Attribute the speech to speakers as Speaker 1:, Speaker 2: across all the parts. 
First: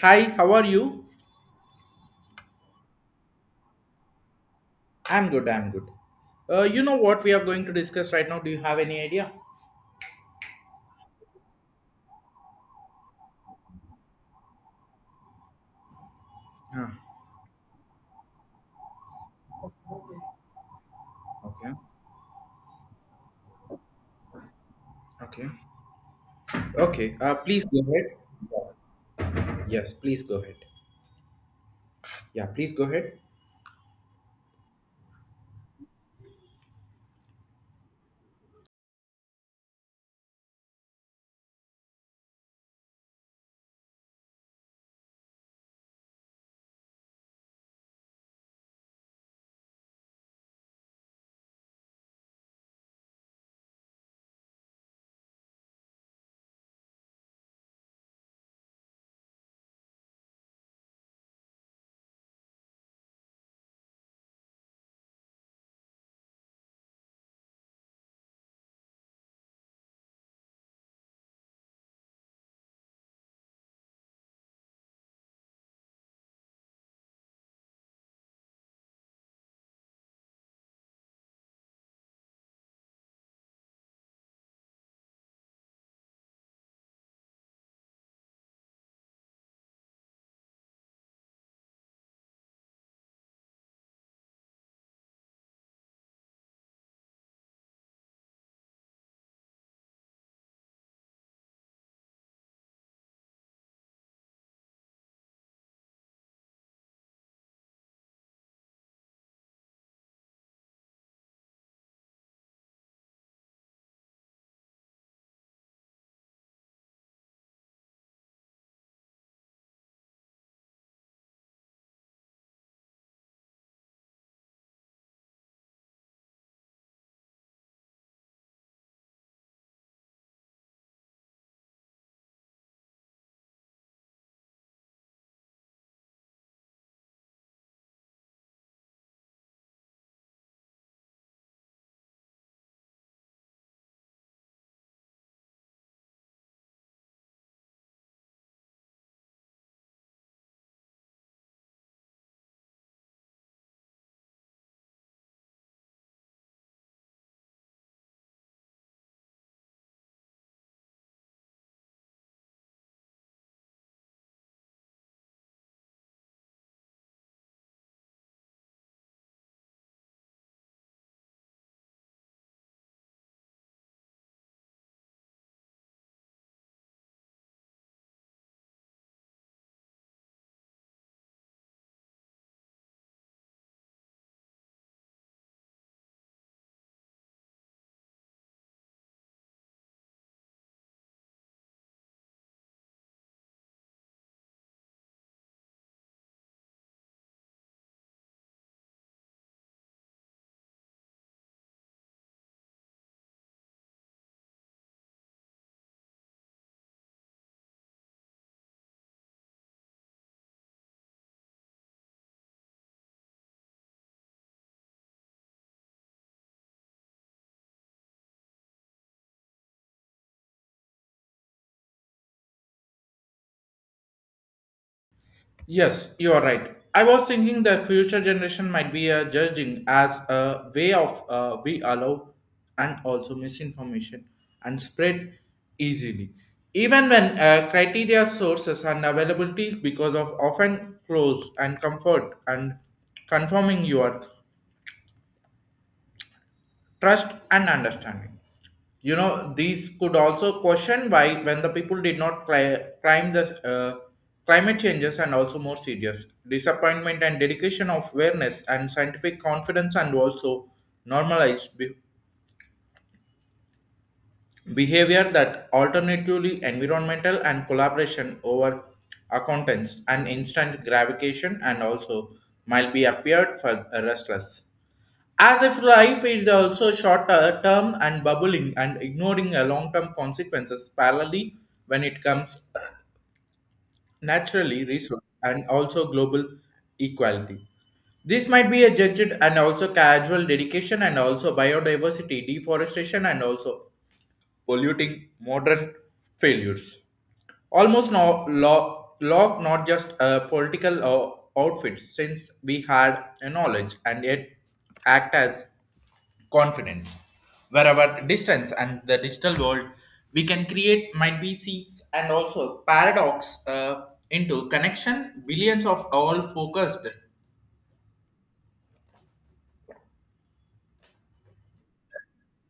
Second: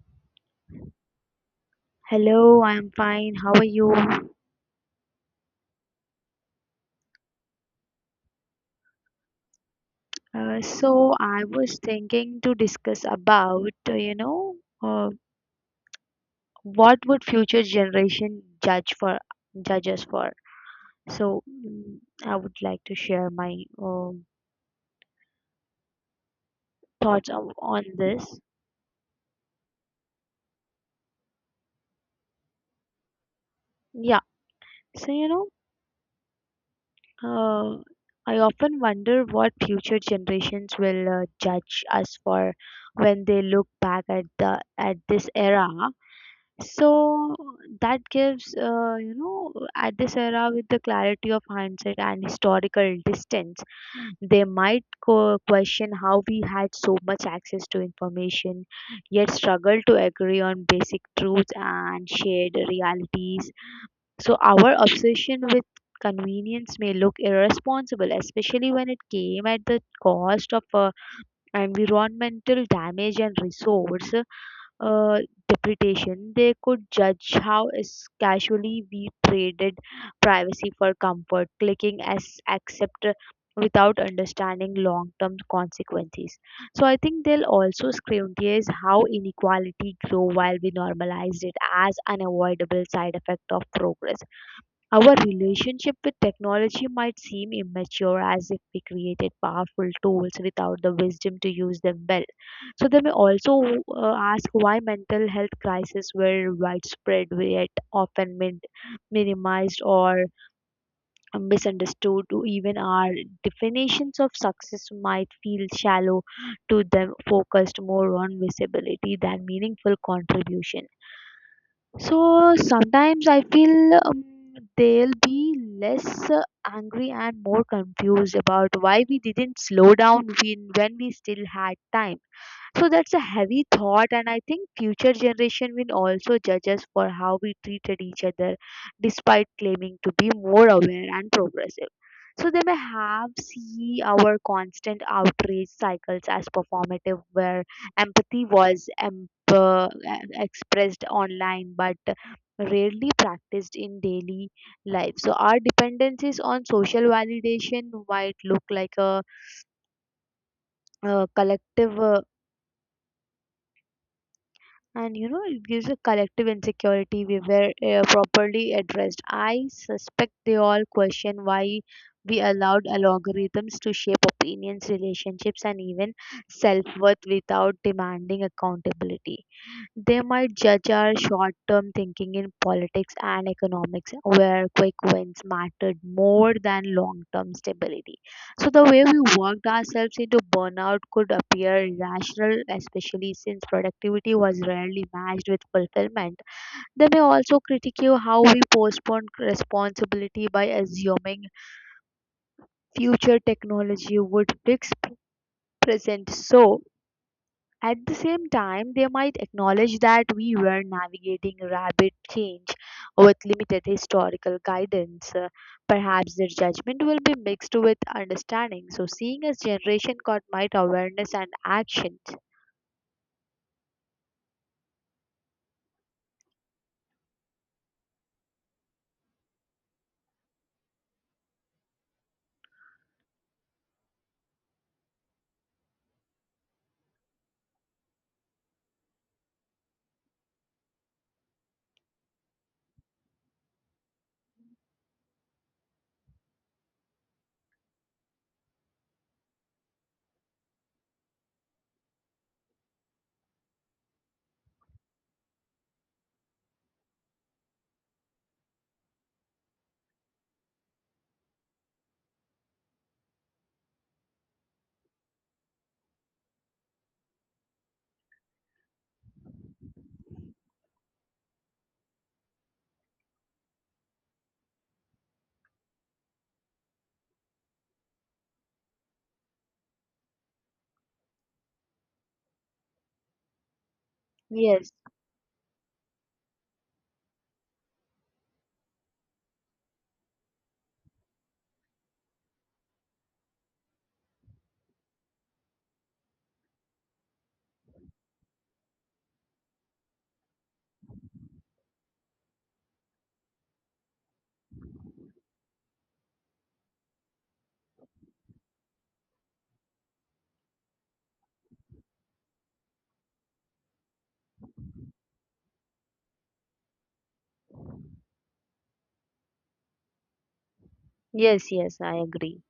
Speaker 1: Hi, how are you?
Speaker 2: Hello, I'm fine. How are you? Uh,
Speaker 1: I'm good, I'm good. You know what we are going to discuss right now? Do you have any idea?
Speaker 2: so I was thinking to discuss about, uh,
Speaker 1: Ah,
Speaker 2: what would future generation judge us for. So
Speaker 1: okay,
Speaker 2: mm, I would like to share my um
Speaker 1: okay, okay.
Speaker 2: thoughts on,
Speaker 1: Please go
Speaker 2: on
Speaker 1: ahead.
Speaker 2: this.
Speaker 1: Yes, yes, please go ahead. Yeah, please go ahead.
Speaker 2: Yeah. So uh, I often wonder what future generations will judge us for when they look back at the at this era. So that gives, at this era with the clarity of hindsight and historical distance, they might question how we had so much access to information, yet struggled to agree on basic truths and shared realities. So our obsession with convenience may look irresponsible, especially when it came at the cost of environmental damage and resource uh, depreciation. They could judge how is casually we traded privacy for comfort, clicking as accept without understanding long-term consequences. So I think they'll also scrutinize how inequality grow while we normalize it as unavoidable side effect of progress. Our relationship with technology might seem immature as if we created powerful tools without the wisdom to use them well. So they may also ask why mental health crises were widespread yet often minimized or misunderstood. Even our definitions of success might feel shallow to them, focused more on visibility than meaningful contribution. So sometimes I feel they'll be less angry and more confused about why we didn't slow down when we still had time. So that's a heavy thought, and I think future generation will also judge us for how we treated each other, despite claiming to be more aware and progressive. So they may have see our constant outrage cycles as performative, where empathy was expressed online but rarely practiced in daily life. So our dependencies on social validation might look like a collective. And you know it gives a collective insecurity we were properly addressed. I suspect they all question why we allowed algorithms to shape opinions, relationships and even self-worth without demanding accountability. They might judge our short term thinking in politics and economics, where quick wins mattered more than long term stability. So the way we worked ourselves into burnout could appear irrational, especially since productivity was rarely matched with fulfillment. They may also critique how we postponed responsibility by assuming future technology would fix present. So at the same time, they might acknowledge that we were navigating rapid change with limited historical guidance. Perhaps their judgment will be mixed with understanding. So, seeing as generation got might awareness and actions.
Speaker 1: Yes, you are right. I was thinking the future generation might be judging as a way of we allow and also misinformation and spread easily, even when criteria sources and availabilities because of often close and comfort and confirming your trust and understanding, you know, these could also question why when the people did not climb the uh, climate changes and also more serious disappointment and dedication of awareness and scientific confidence and also normalized behavior that alternatively environmental and collaboration over accountants and instant gravitation and also might be appeared for restless as if life is also shorter term and bubbling and ignoring a long term consequences parallelly when it comes naturally
Speaker 2: Yes,
Speaker 1: resource and also global equality. This might be a judged and also casual dedication and also biodiversity deforestation and also polluting modern failures. Almost no law, law not just political outfits since we had a knowledge and yet act as confidence. Where our distance and the digital world, we can create might be seeds and also paradox into connection. Billions of all focused
Speaker 2: yes, yes, I agree.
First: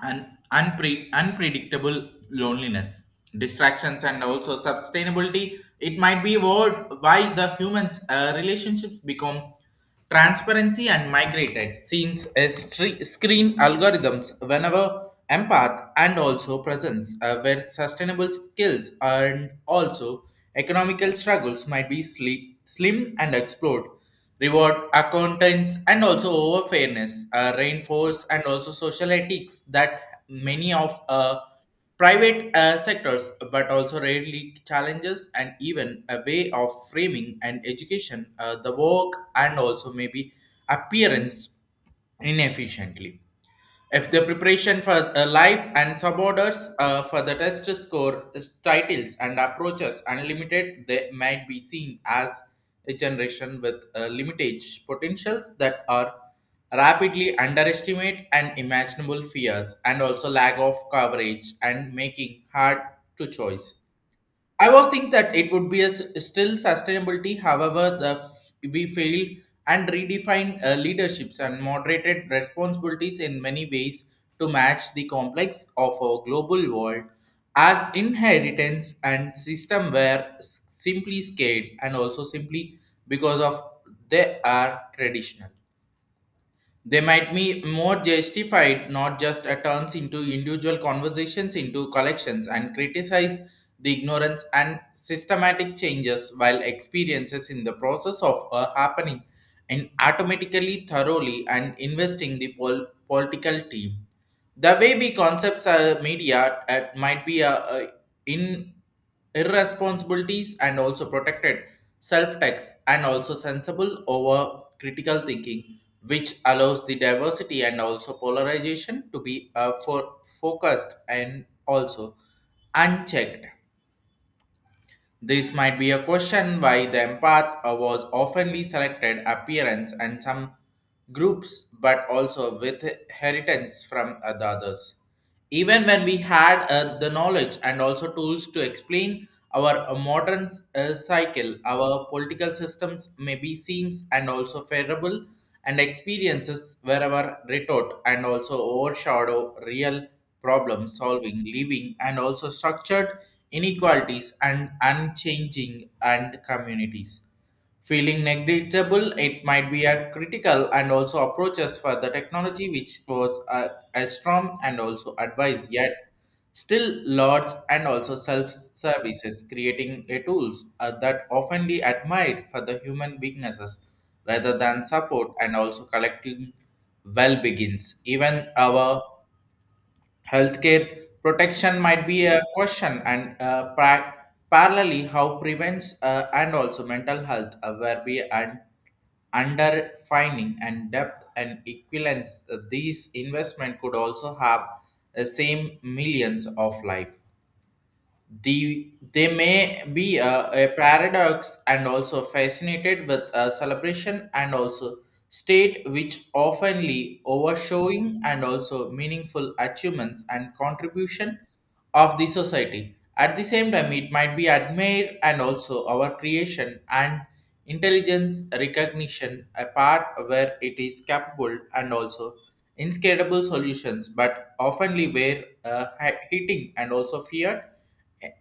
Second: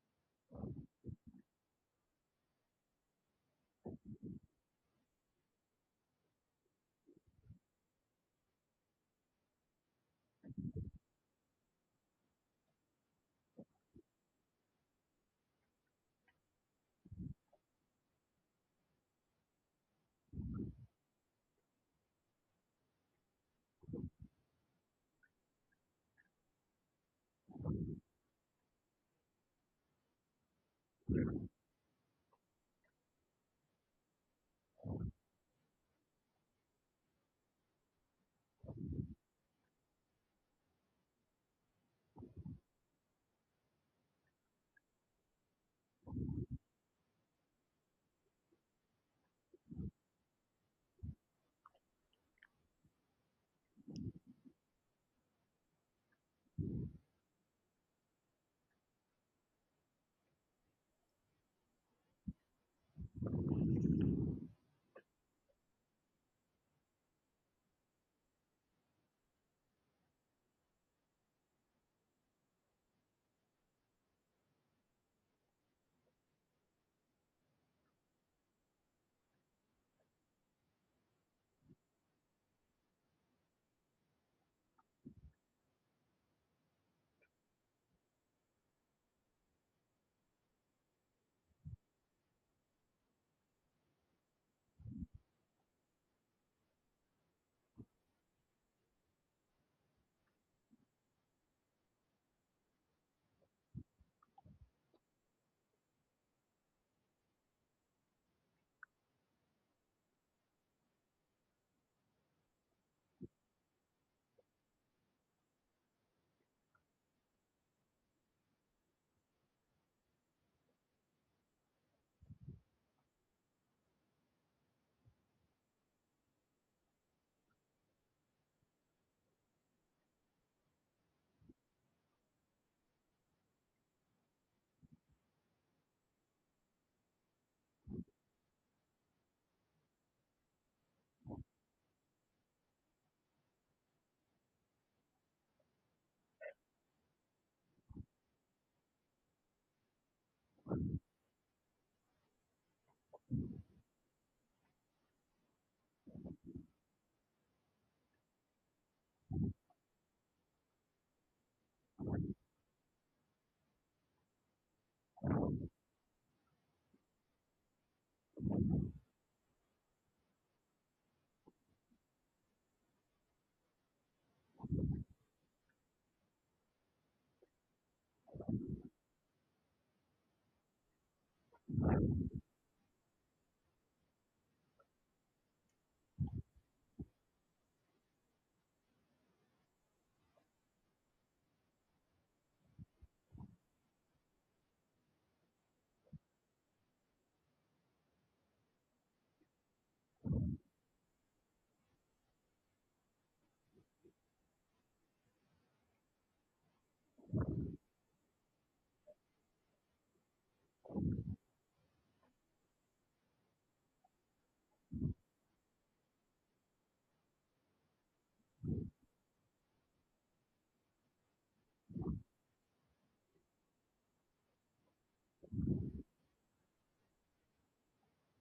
Speaker 1: and unpredictable loneliness, distractions, and also sustainability. It might be what why the humans' relationships become transparency and migrated since a screen algorithms whenever empath and also presence where sustainable skills and also economical struggles might be slim and explored reward accountants and also over fairness reinforce and also social ethics that many of private sectors but also rarely challenges and even a way of framing and education the work and also maybe appearance inefficiently if the preparation for life and suborders for the test score is titles and approaches unlimited, they might be seen as a generation with limited potentials that are rapidly underestimate and imaginable fears and also lack of coverage and making hard to choice. I was think that it would be a still sustainability. However, we failed and redefined leaderships and moderated responsibilities in many ways to match the complex of our global world as inheritance and system were simply scared and also simply because of they are traditional. They might be more justified, not just a turns into individual conversations into collections and criticize the ignorance and systematic changes while experiences in the process of a happening and automatically thoroughly and investing the political team. The way we concepts media at might be in irresponsibilities and also protected self-text and also sensible over critical thinking which allows the diversity and also polarization to be for focused and also unchecked. This might be a question why the empath was oftenly selected appearance and some groups, but also with inheritance from the others. Even when we had the knowledge and also tools to explain our modern cycle, our political systems may be seems and also favorable and experiences wherever retort and also overshadow real problem solving, living, and also structured inequalities and unchanging and communities. Feeling negligible, it might be a critical and also approaches for the technology which was a strong and also advice yet still, lords and also self-services creating a tools that often be admired for the human weaknesses rather than support and also collective well begins. Even our healthcare protection might be a question and parallelly how prevents and also mental health where we and underfining and depth and equivalence these investment could also have the same millions of life. The they may be a paradox and also fascinated with a celebration and also state which oftenly overshowing and also meaningful achievements and contribution of the society. At the same time, it might be admired and also our creation and intelligence recognition a part where it is capable and also inscalable solutions but oftenly where hitting and also feared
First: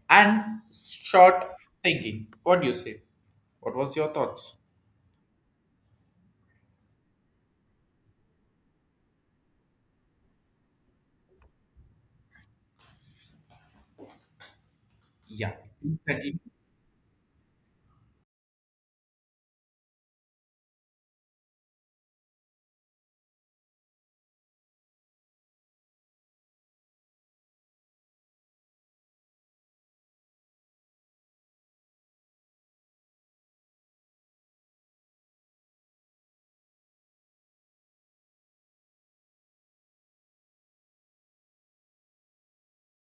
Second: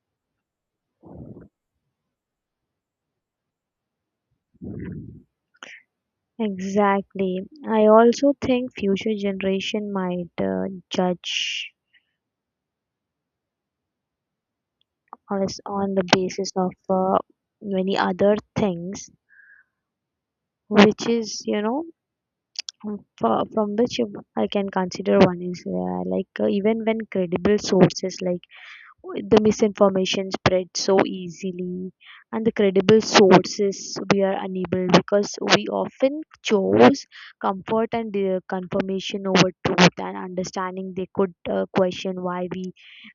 Speaker 1: and short thinking. What do you say? What was your thoughts?
Speaker 2: Exactly. I also think future generation might judge
Speaker 1: Yeah,
Speaker 2: us on the
Speaker 1: exactly.
Speaker 2: basis of many other things, which is, you know, from which I can consider one is like even when credible sources like the misinformation spreads so easily and the credible sources we are unable because we often chose comfort and confirmation over truth and understanding. They could question why we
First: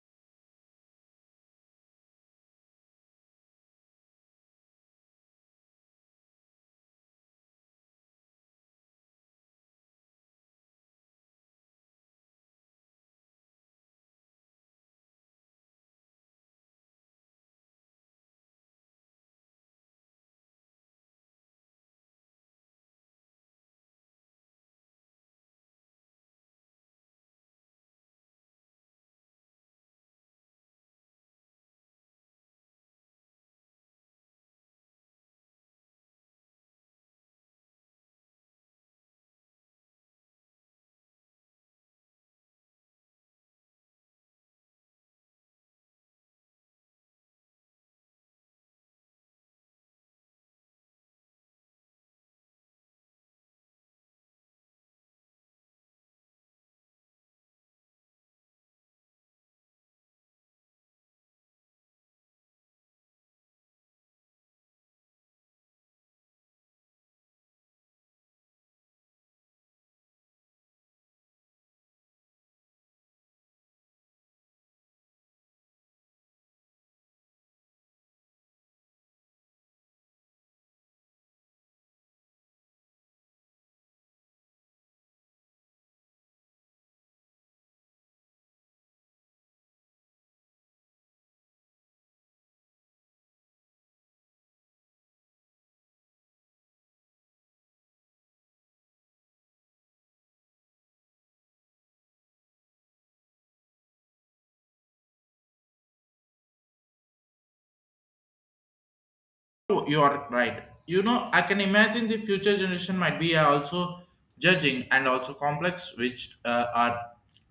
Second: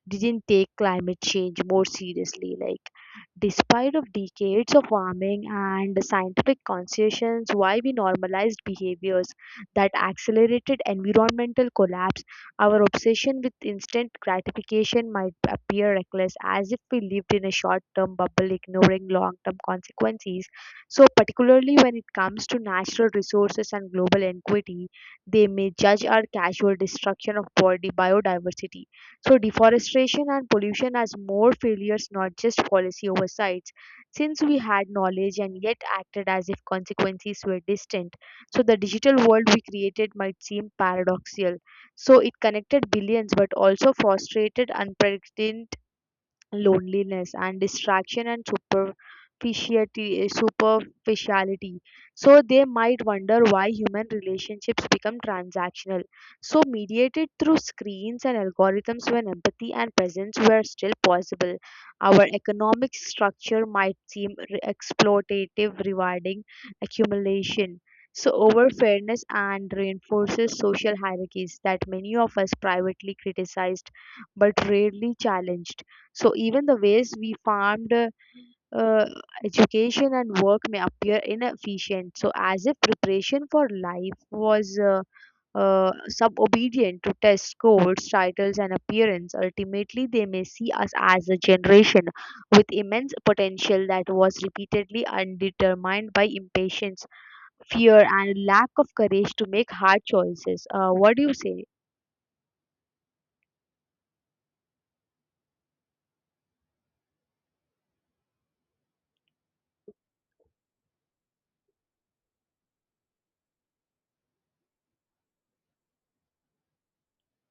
Speaker 2: didn't take climate change more seriously, like despite of decades of warming and scientific conscience why we normalized behaviors that accelerated environmental collapse. Our obsession with instant gratification might appear reckless, as if we lived in a short term bubble, ignoring long term consequences. So, particularly when it comes to natural resources and global equity, they may judge our casual destruction of body biodiversity. So, deforestation and pollution as more failures, not just policy oversights, since we had knowledge and yet acted as if consequences were distant. So the digital world we created might seem paradoxical, so it connected billions but also frustrated unprecedented loneliness and distraction and superficiality. So they might wonder why human relationships become transactional, so mediated through screens and algorithms when empathy and presence were still possible. Our economic structure might seem exploitative, rewarding accumulation so over fairness and reinforces social hierarchies that many of us privately criticized but rarely challenged. So even the ways we farmed uh, education and work may appear inefficient. So as if preparation for life was subobedient to test scores, titles, and appearance. Ultimately, they may see us as a generation with immense potential that was repeatedly undetermined by impatience, fear, and lack of courage to make hard choices. What do you say?
Speaker 1: You are right. You know, I can imagine the future generation might be also judging and also complex, which are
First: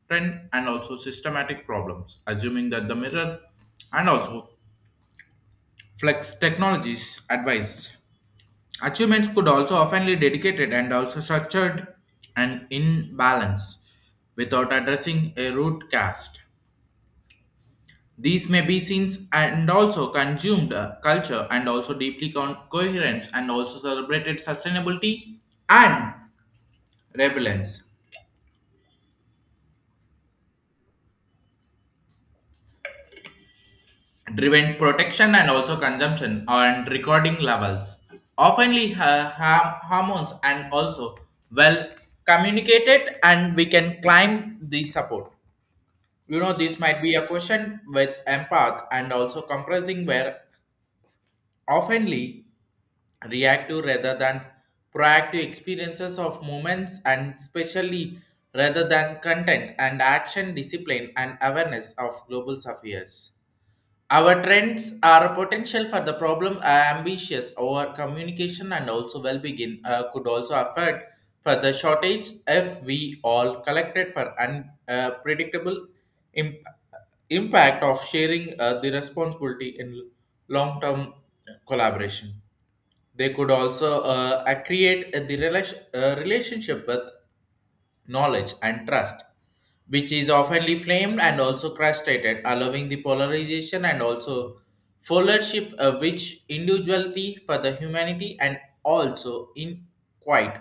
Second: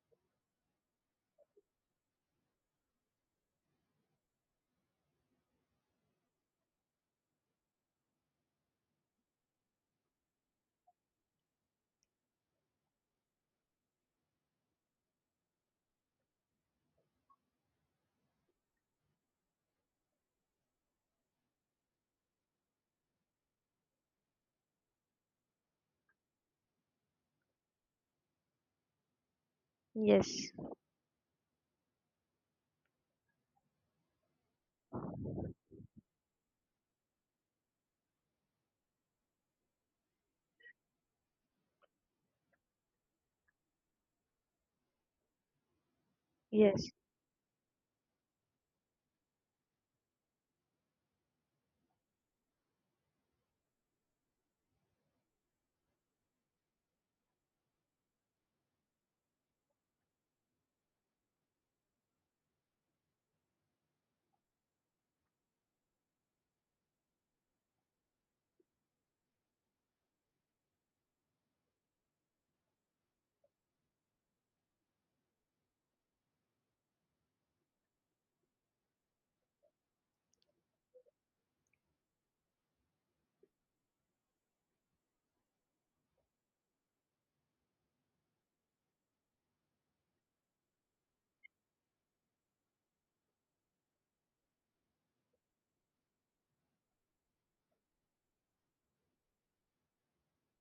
Speaker 1: trend and also systematic problems, assuming that the mirror and also flex technologies advice. Achievements could also often be dedicated and also structured and in balance without addressing a root cause. These may be seen and also consumed culture and also deeply coherence and also celebrated sustainability and relevance
Speaker 2: Yes.
Speaker 1: driven protection and also consumption and recording levels oftenly hormones and also well communicated and we can climb the support. You know, this
Speaker 2: Yes.
Speaker 1: might be a question with empath and also compressing where oftenly reactive rather than proactive experiences of moments and especially rather than content and action discipline and awareness of global affairs. Our trends are potential for the problem are ambitious. Our communication and also well-being could also affect for the shortage if we all collected for unpredictable imp- impact of sharing the responsibility in long-term collaboration. They could also create the relationship with knowledge and trust, which is oftenly flamed and also castrated, allowing the polarization and also followership, which individuality for the humanity and also in quite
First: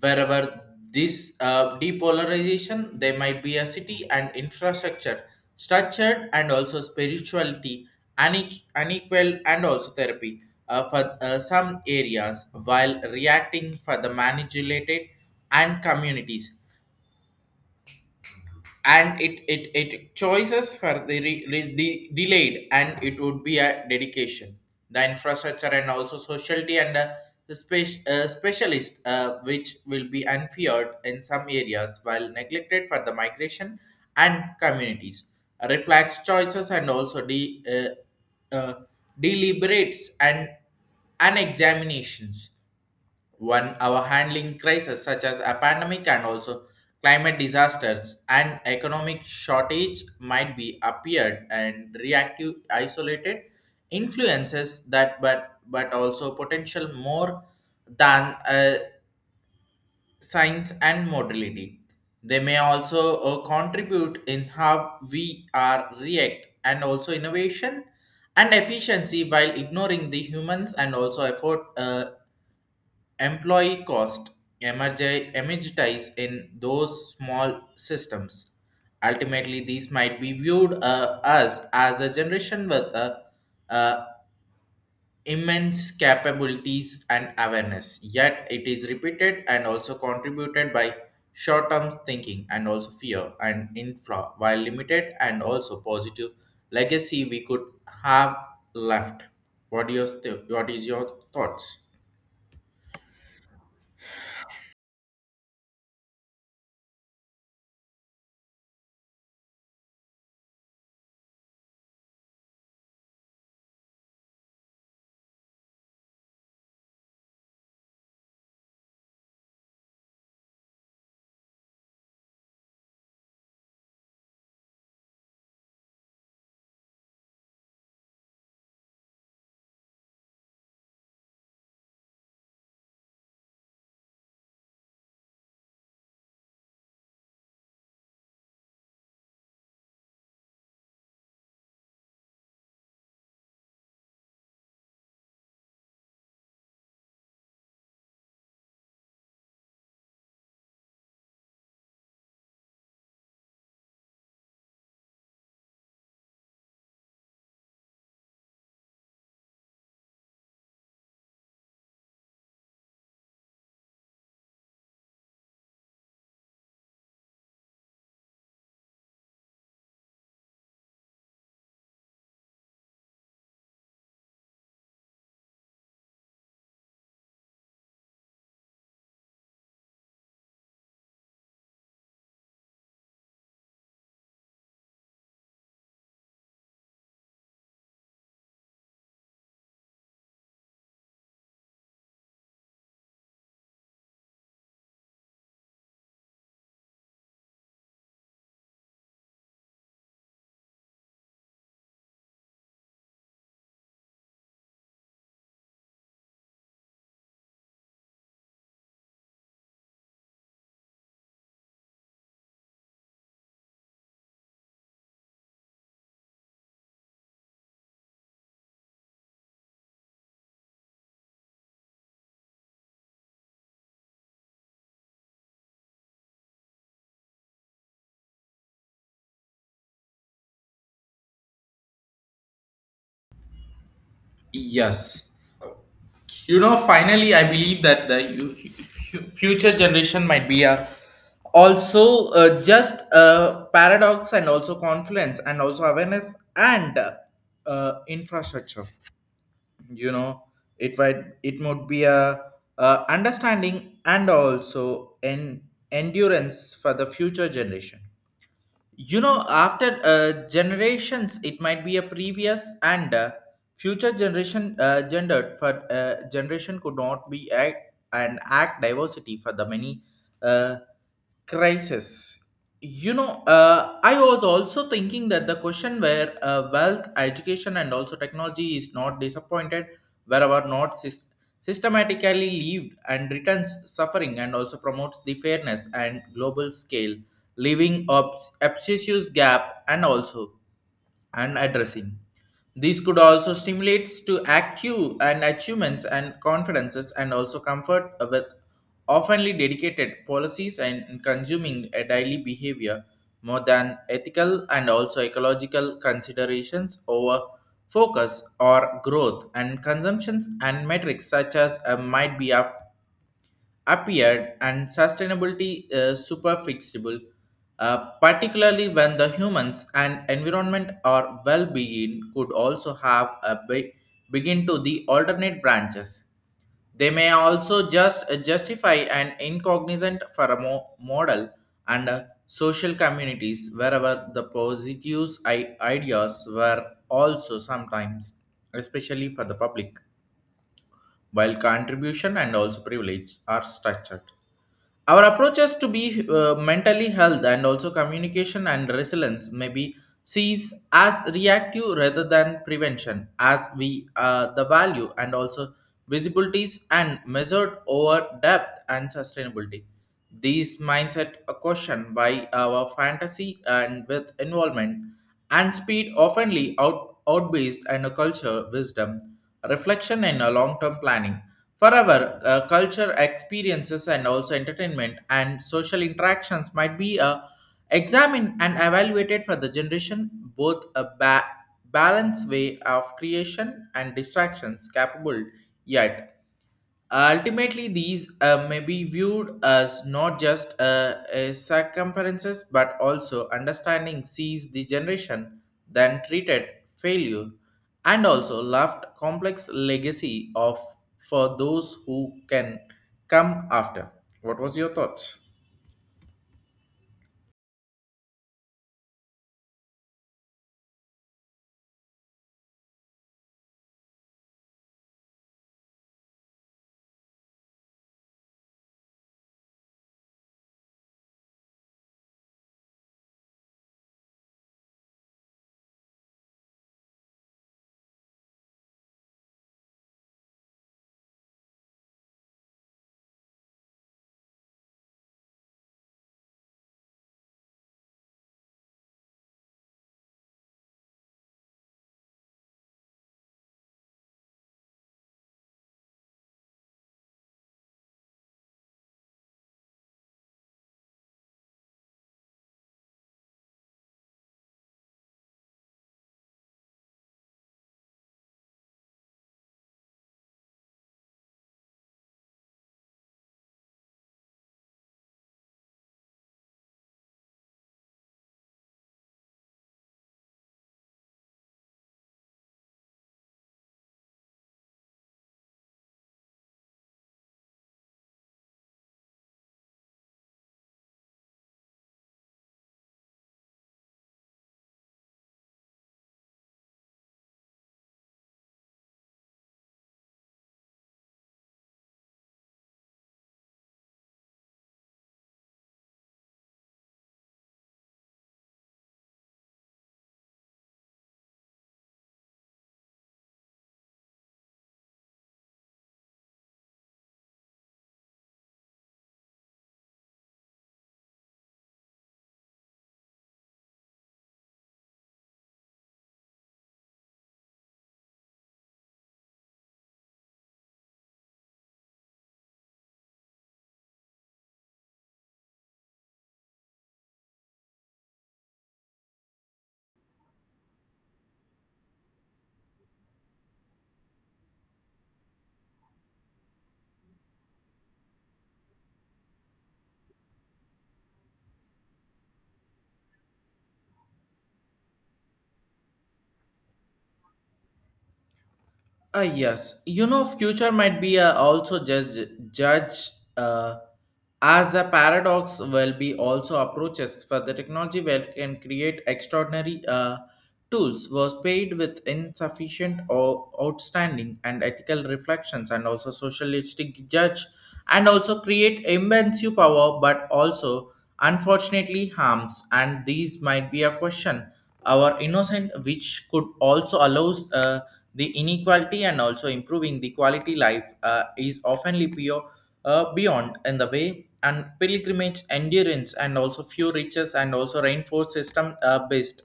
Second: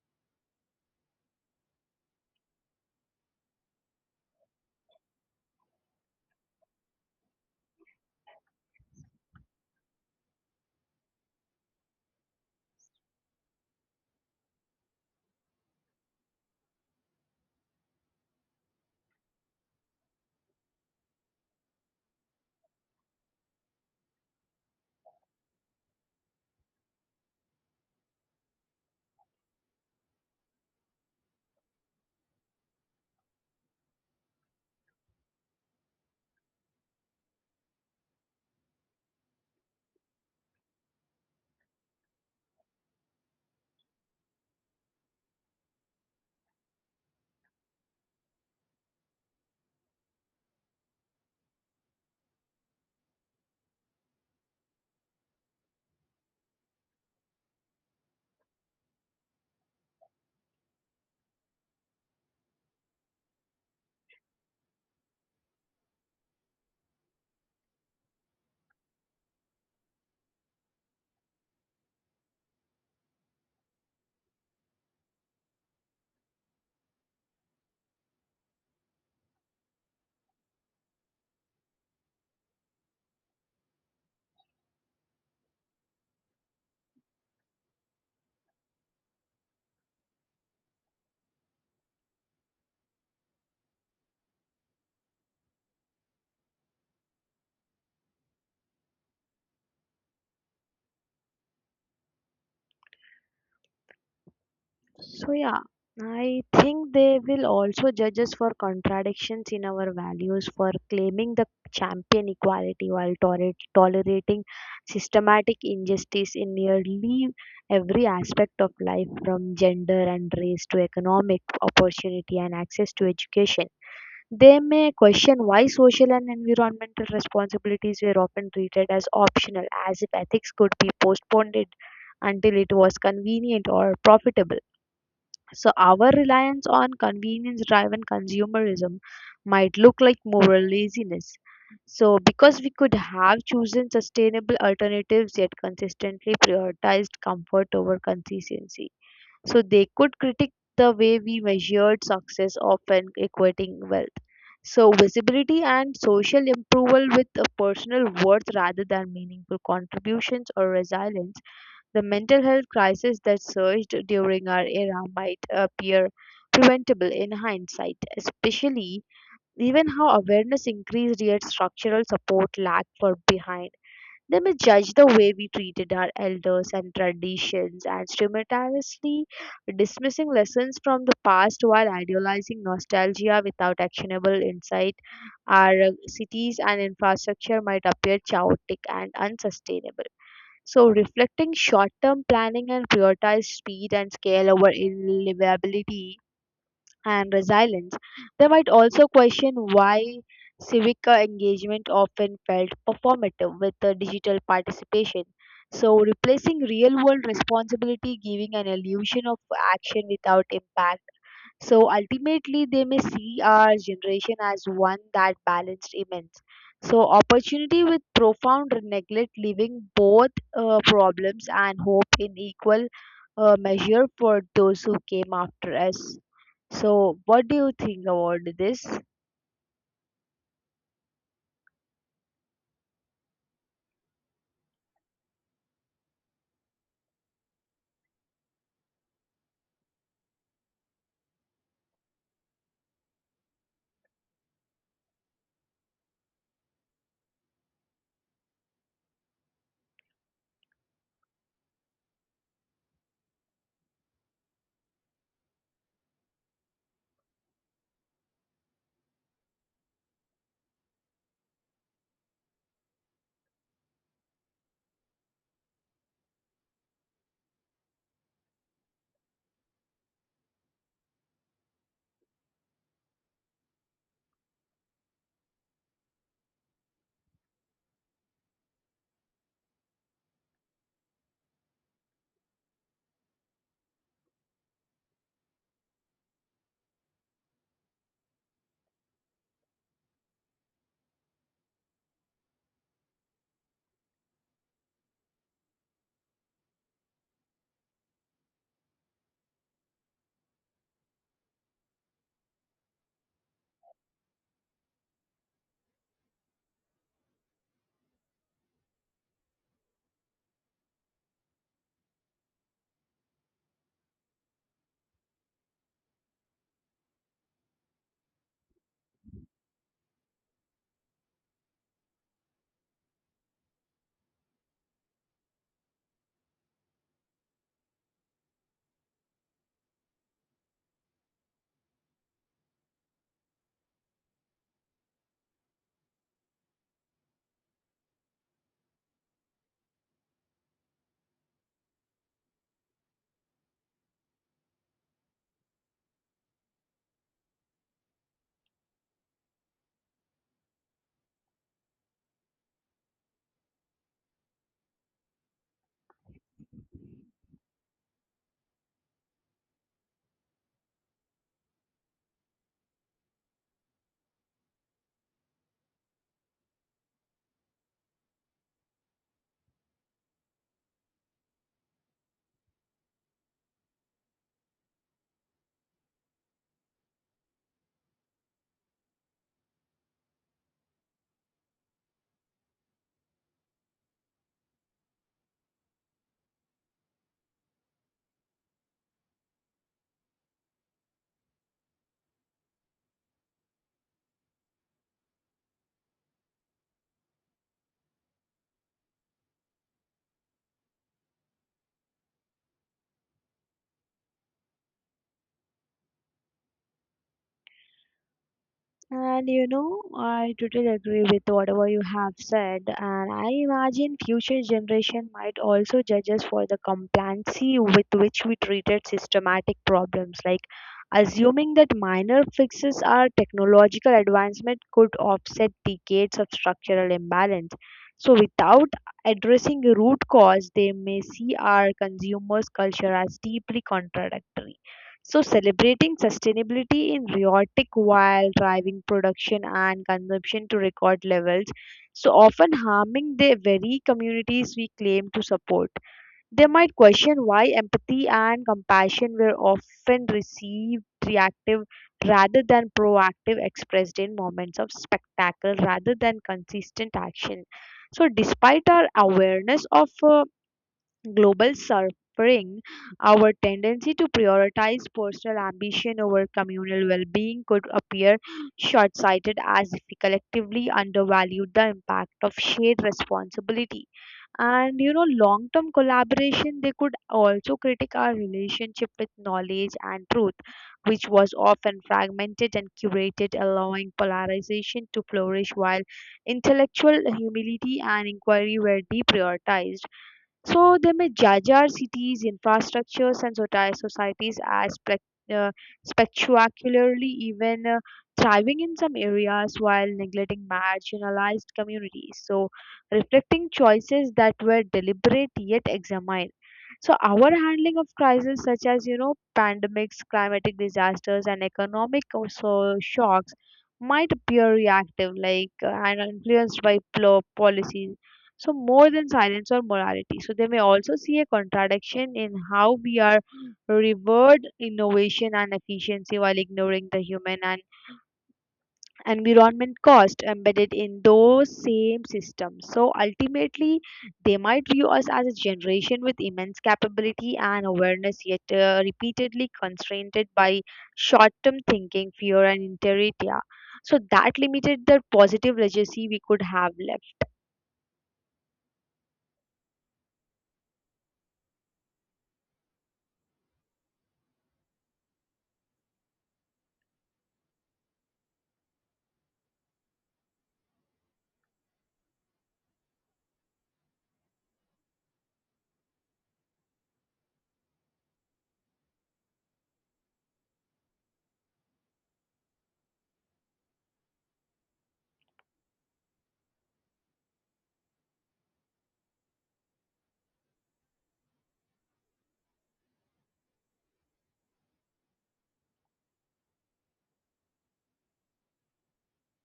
Speaker 1: wherever this depolarization there might be a city and infrastructure structured and also spirituality unequal and also therapy for some areas while reacting for the manipulated and communities. And it choices for the delayed and it would be a dedication. The infrastructure and also sociality and the specialist which will be unfeared in some areas while neglected for the migration and communities reflects choices and also uh, uh, deliberates and examinations. One, our handling crises such as a pandemic and also climate disasters and economic shortage might be appeared and reactive isolated influences that but also potential more than science and modality. They may also contribute in how we are react and also innovation and efficiency while ignoring the humans and also effort employee cost emergitize in those small systems. Ultimately, these might be viewed as as a generation with uh, immense capabilities and awareness, yet it is repeated and also contributed by short-term thinking and also fear and infra, while limited and also positive legacy we could have left. What, what is your thoughts?
Speaker 2: So yeah, I think they will also judge us for contradictions in our values, for claiming the champion equality while tolerating systematic injustice in nearly every aspect of life, from gender and race to economic opportunity and access to education. They may question why social and environmental responsibilities were often treated as optional, as if ethics could be postponed until it was convenient or profitable. So our reliance on convenience driven consumerism might look like moral laziness. So because we could have chosen sustainable alternatives yet consistently prioritized comfort over consistency. So they could critique the way we measured success, often equating wealth. So visibility and social approval with a personal worth rather than meaningful contributions or resilience. The mental health crisis that surged during our era might appear preventable in hindsight, especially even how awareness increased yet structural support lagged for behind. They may judge the way we treated our elders and traditions and simultaneously dismissing lessons from the past while idealizing nostalgia without actionable insight. Our cities and infrastructure might appear chaotic and unsustainable. So, reflecting short term planning and prioritize speed and scale over livability and resilience, they might also question why civic engagement often felt performative with digital participation. So, replacing real world responsibility, giving an illusion of action without impact. So ultimately, they may see our generation as one that balanced immense. So opportunity with profound neglect, leaving both problems and hope in equal measure for those who came after us. So, what do you think about this?
Speaker 1: Yes. You know, finally, I believe that the future generation might be a also just a paradox and also confluence and also awareness and infrastructure. You know, it would be a, understanding and also an endurance for the future generation. You know, after generations, it might be a previous and future generation gendered for generation could not be act and act diversity for the many. Uh, Crisis, you know, I was also thinking that the question where wealth education and also technology is not disappointed wherever not systematically lived and returns suffering and also promotes the fairness and global scale leaving obsessive gap and also and addressing. These could also stimulate to active and achievements and confidences and also comfort with oftenly dedicated policies and consuming a daily behavior more than ethical and also ecological considerations over focus or growth and consumptions and metrics such as might be up appeared and sustainability super particularly when the humans and environment or well-being could also have a big begin to the alternate branches. They may also just justify an incognizant for a model and social communities wherever the positive ideas were also sometimes, especially for the public, while contribution and also privilege are structured. Our approaches to be mentally health and also communication and resilience may be sees as reactive rather than prevention, as we the value and also visibilities and measured over depth and sustainability. These mindset a question why our fantasy and with involvement and speed oftenly out outbased and a culture wisdom, reflection and a long-term planning. Forever, culture experiences and also entertainment and social interactions might be examined and evaluated for the generation both a balanced way of creation and distractions capable yet ultimately, these may be viewed as not just circumferences but also understanding sees the generation then treated failure and also left complex legacy of for those who can come after. What was your thoughts?
Speaker 2: And you know, I totally agree with whatever you have said. And I imagine future generation might also judge us for the complacency with which we treated systematic problems, like assuming that minor fixes or technological advancement could offset decades of structural imbalance. So without addressing the root cause, they may see our consumers' culture as deeply contradictory. So, celebrating sustainability in Riotic while driving production and consumption to record levels, so often harming the very communities we claim to support. They might question why empathy and compassion were often received reactive rather than proactive, expressed in moments of spectacle rather than consistent action. So, despite our awareness of global suffering, our tendency to prioritize personal ambition over communal well being could appear short sighted as if we collectively undervalued the impact of shared responsibility. And you know, long term collaboration, they could also critique our relationship with knowledge and truth, which was often fragmented and curated, allowing polarization to flourish while intellectual humility and inquiry were deprioritized. So they may judge cities, infrastructures, and societies as uh, spectacularly even thriving in some areas while neglecting marginalized communities. So reflecting choices that were deliberate yet examined. So our handling of crises such as you know pandemics, climatic disasters, and economic also shocks might appear reactive, like and influenced by policies, so more than silence or morality. So they may also see a contradiction in how we are revered innovation and efficiency while ignoring the human and environment cost embedded in those same systems. So, ultimately, they might view us as a generation with immense capability and awareness, yet repeatedly constrained by short term thinking, fear, and inertia. So that limited the positive legacy we could have left.
Speaker 1: Yes, you know, future might be also judge uh, as a paradox will be also approaches for the technology where can create extraordinary tools was paid with insufficient or outstanding and ethical reflections and also socialistic judge and also create immense power but also unfortunately harms and these might be a question our innocent which could also allows the inequality and also improving the quality life is oftenly pure beyond in the way and pilgrimage endurance and also few riches and also reinforced system based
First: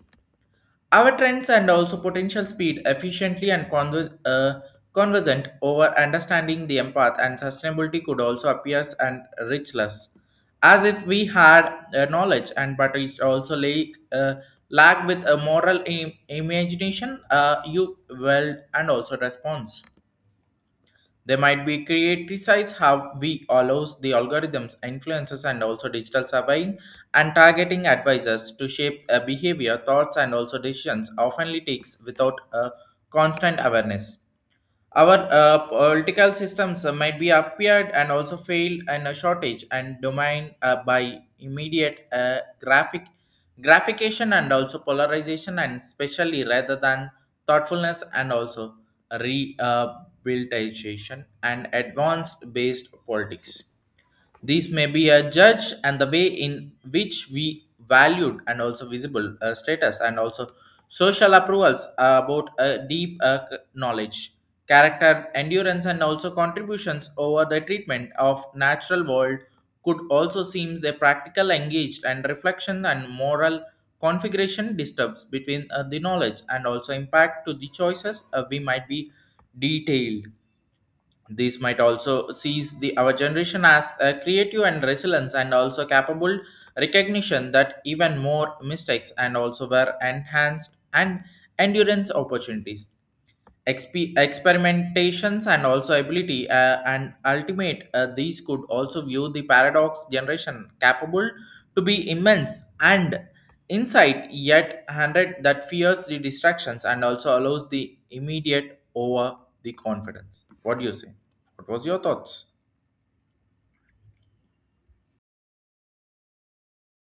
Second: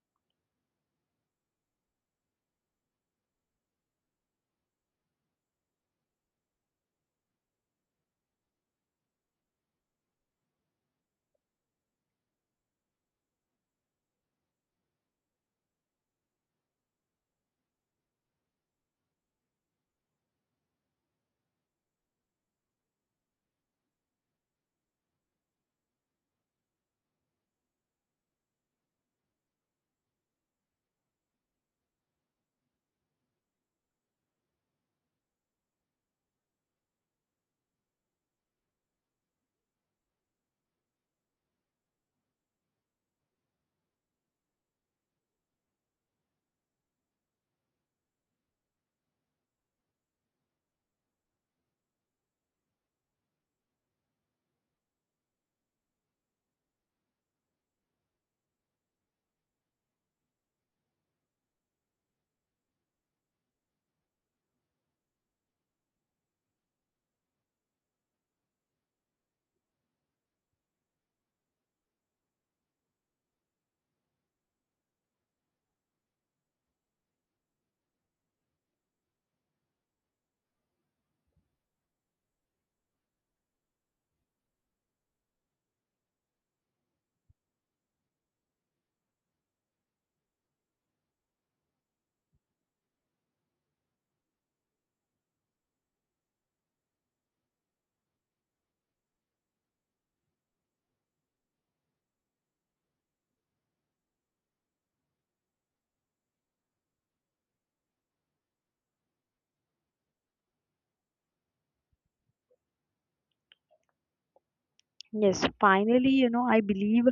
Speaker 1: our trends and also potential speed efficiently and convergent over understanding the empath and sustainability could also appear and richless, as if we had knowledge and but it also lack with a moral imagination, you well and also response. They might be criticize how we allows the algorithms, influences, and also digital surveying and targeting advisors to shape a behavior, thoughts, and also decisions often takes without a constant awareness. Our political systems might be appeared and also failed and a shortage and domain by immediate graphication and also polarization and especially rather than thoughtfulness and also rehabilitation and advanced based politics. These may be a judge and the way in which we valued and also visible status and also social approvals about a deep knowledge, character, endurance, and also contributions over the treatment of natural world could also seem the practical engaged and reflection and moral configuration disturbs between the knowledge and also impact to the choices we might be detailed. These might also seize the our generation as creative and resilient and also capable recognition that even more mistakes and also were enhanced and endurance opportunities experimentations and also ability and ultimate these could also view the paradox generation capable to be immense and insight yet hundred that fears the distractions and also allows the immediate over the confidence. What do you say? What was your thoughts?
Speaker 2: Yes, finally, you know, I believe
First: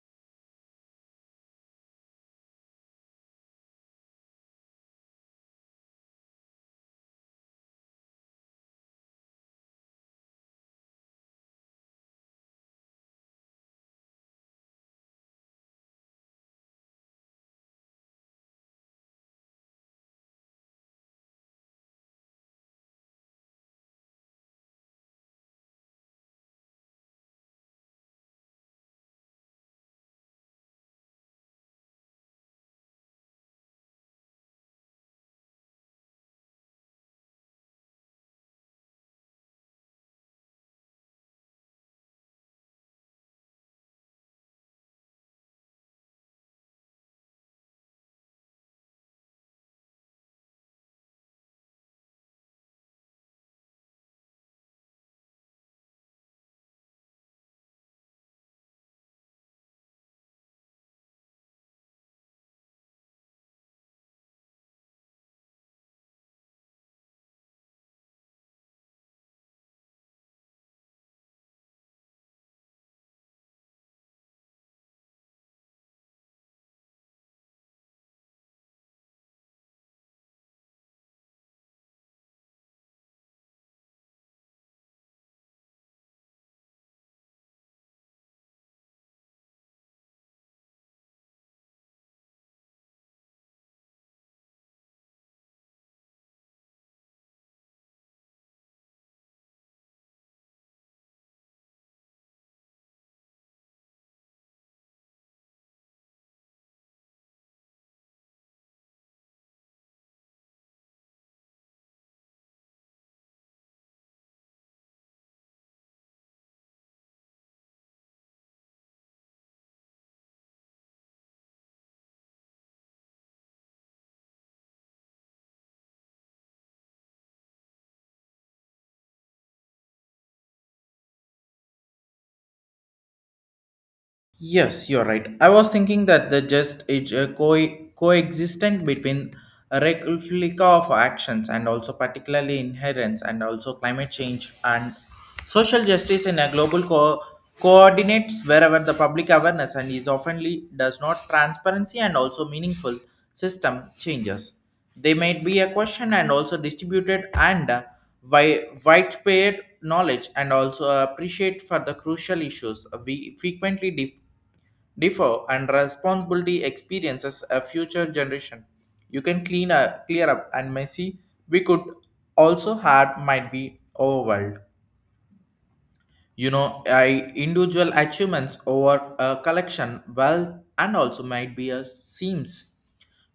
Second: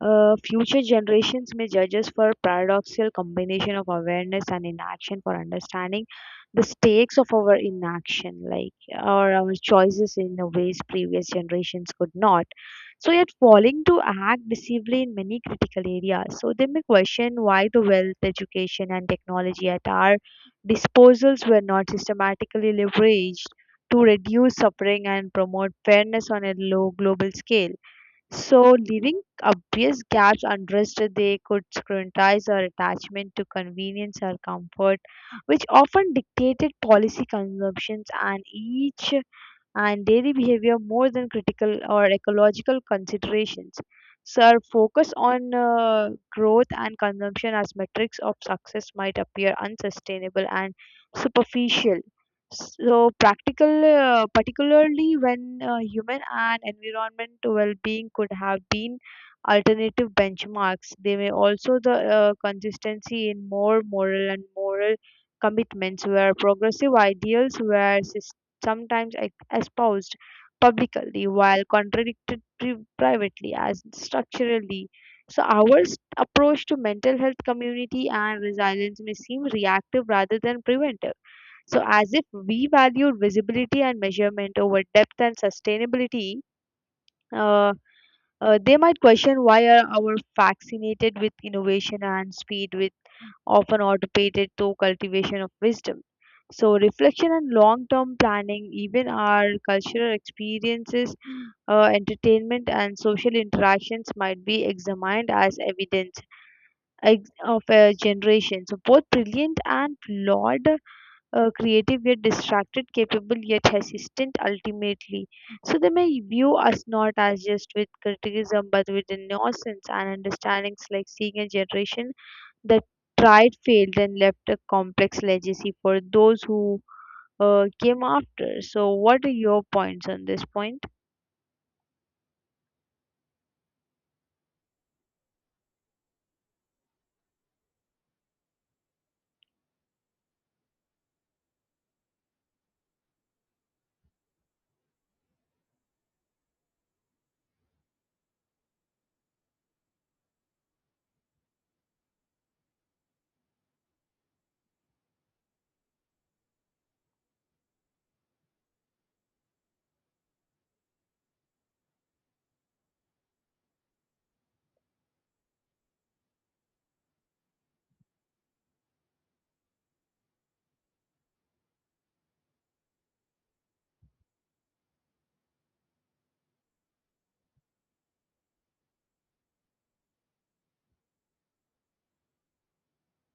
Speaker 2: future generations may judge us for paradoxical combination of awareness and inaction for understanding the stakes of our inaction, like or our choices in the ways previous generations could not. So yet falling to act decisively in many critical areas. So they may question why the wealth, education and technology at our disposals were not systematically leveraged to reduce suffering and promote fairness on a low global scale. So, leaving obvious gaps unaddressed, they could scrutinize our attachment to convenience or comfort, which often dictated policy consumptions and each and daily behavior more than critical or ecological considerations. So our focus on growth and consumption as metrics of success might appear unsustainable and superficial, so practical, particularly when human and environment well-being could have been alternative benchmarks. They may also the consistency in more moral and moral commitments where progressive ideals were sometimes espoused publicly while contradicted privately as structurally. So our approach to mental health community and resilience may seem reactive rather than preventive, so as if we valued visibility and measurement over depth and sustainability. uh, they might question why are our fascinated with innovation and speed, with often automated to cultivation of wisdom. So, reflection and long-term planning, even our cultural experiences, entertainment, and social interactions might be examined as evidence of a generation. So, both brilliant and flawed, creative yet distracted, capable yet hesitant ultimately. So they may view us not as just with criticism but with innocence and understandings like seeing a generation that tried, failed, and left a complex legacy for those who came after. So, what are your points on this point?
Speaker 1: Yes, you're right. I was thinking that the just is a coexistent between a replica of actions and also particularly inherence and also climate change and social justice in a global coordinates wherever the public awareness and is oftenly does not transparency and also meaningful system changes. They might be a question and also distributed and widespread knowledge and also appreciate for the crucial issues we frequently differ and responsibility experiences a future generation. You can clean up, clear up and messy. We could also had might be overwhelmed. You know, I individual achievements over a collection wealth and also might be a seams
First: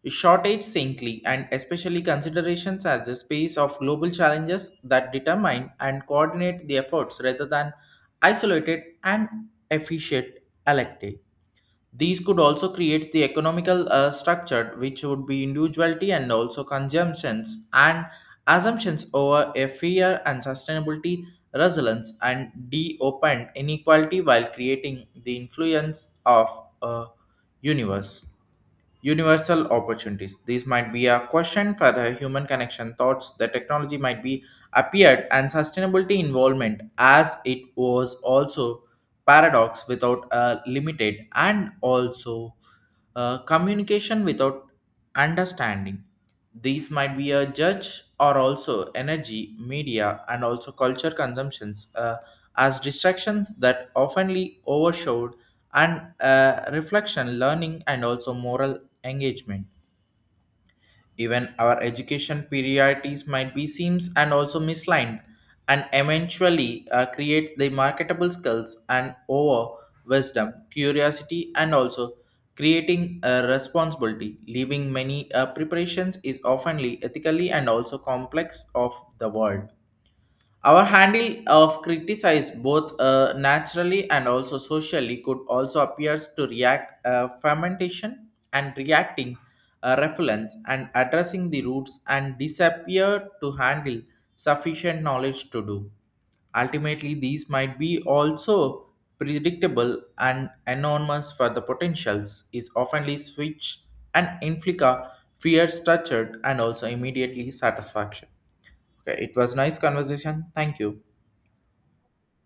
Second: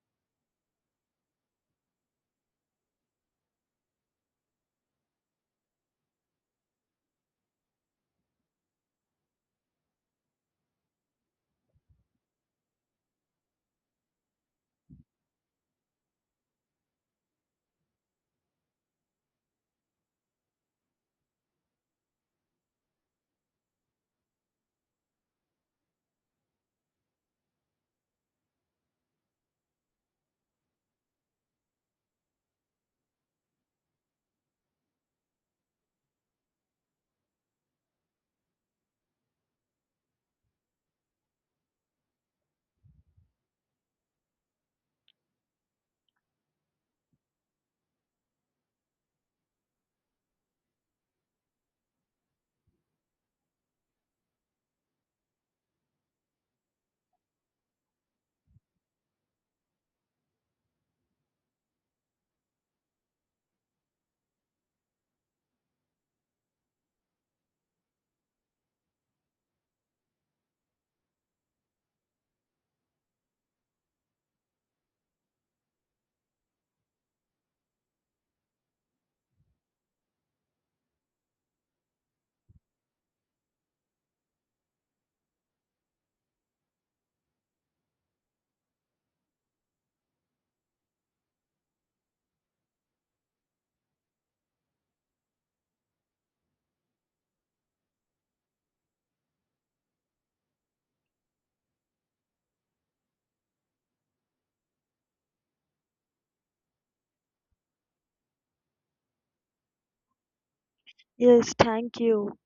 Speaker 1: shortage saintly and especially considerations as the space of global challenges that determine and coordinate the efforts rather than isolated and efficient elective. These could also create the economical structure, which would be individuality and also consumptions and assumptions over a fair and sustainability resilience and de-opened inequality while creating the influence of a universe universal opportunities. This might be a question for the human connection thoughts. The technology might be appeared and sustainability involvement as it was also paradox without a limited and also communication without understanding. These might be a judge or also energy, media, and also culture consumptions as distractions that oftenly overshadowed and reflection, learning, and also moral engagement. Even our education priorities might be seems and also misaligned, and eventually create the marketable skills and over wisdom, curiosity, and also creating a responsibility. Leaving many preparations is oftenly ethically and also complex of the world. Our handle of criticize both naturally and also socially could also appears to react fermentation and reacting reference and addressing the roots and disappear to handle sufficient knowledge to do. Ultimately, these might be also predictable and enormous for the potentials is oftenly switch and inflica fear structured and also immediately satisfaction. Okay, it was nice conversation. Thank you.
Speaker 2: Yes, thank you.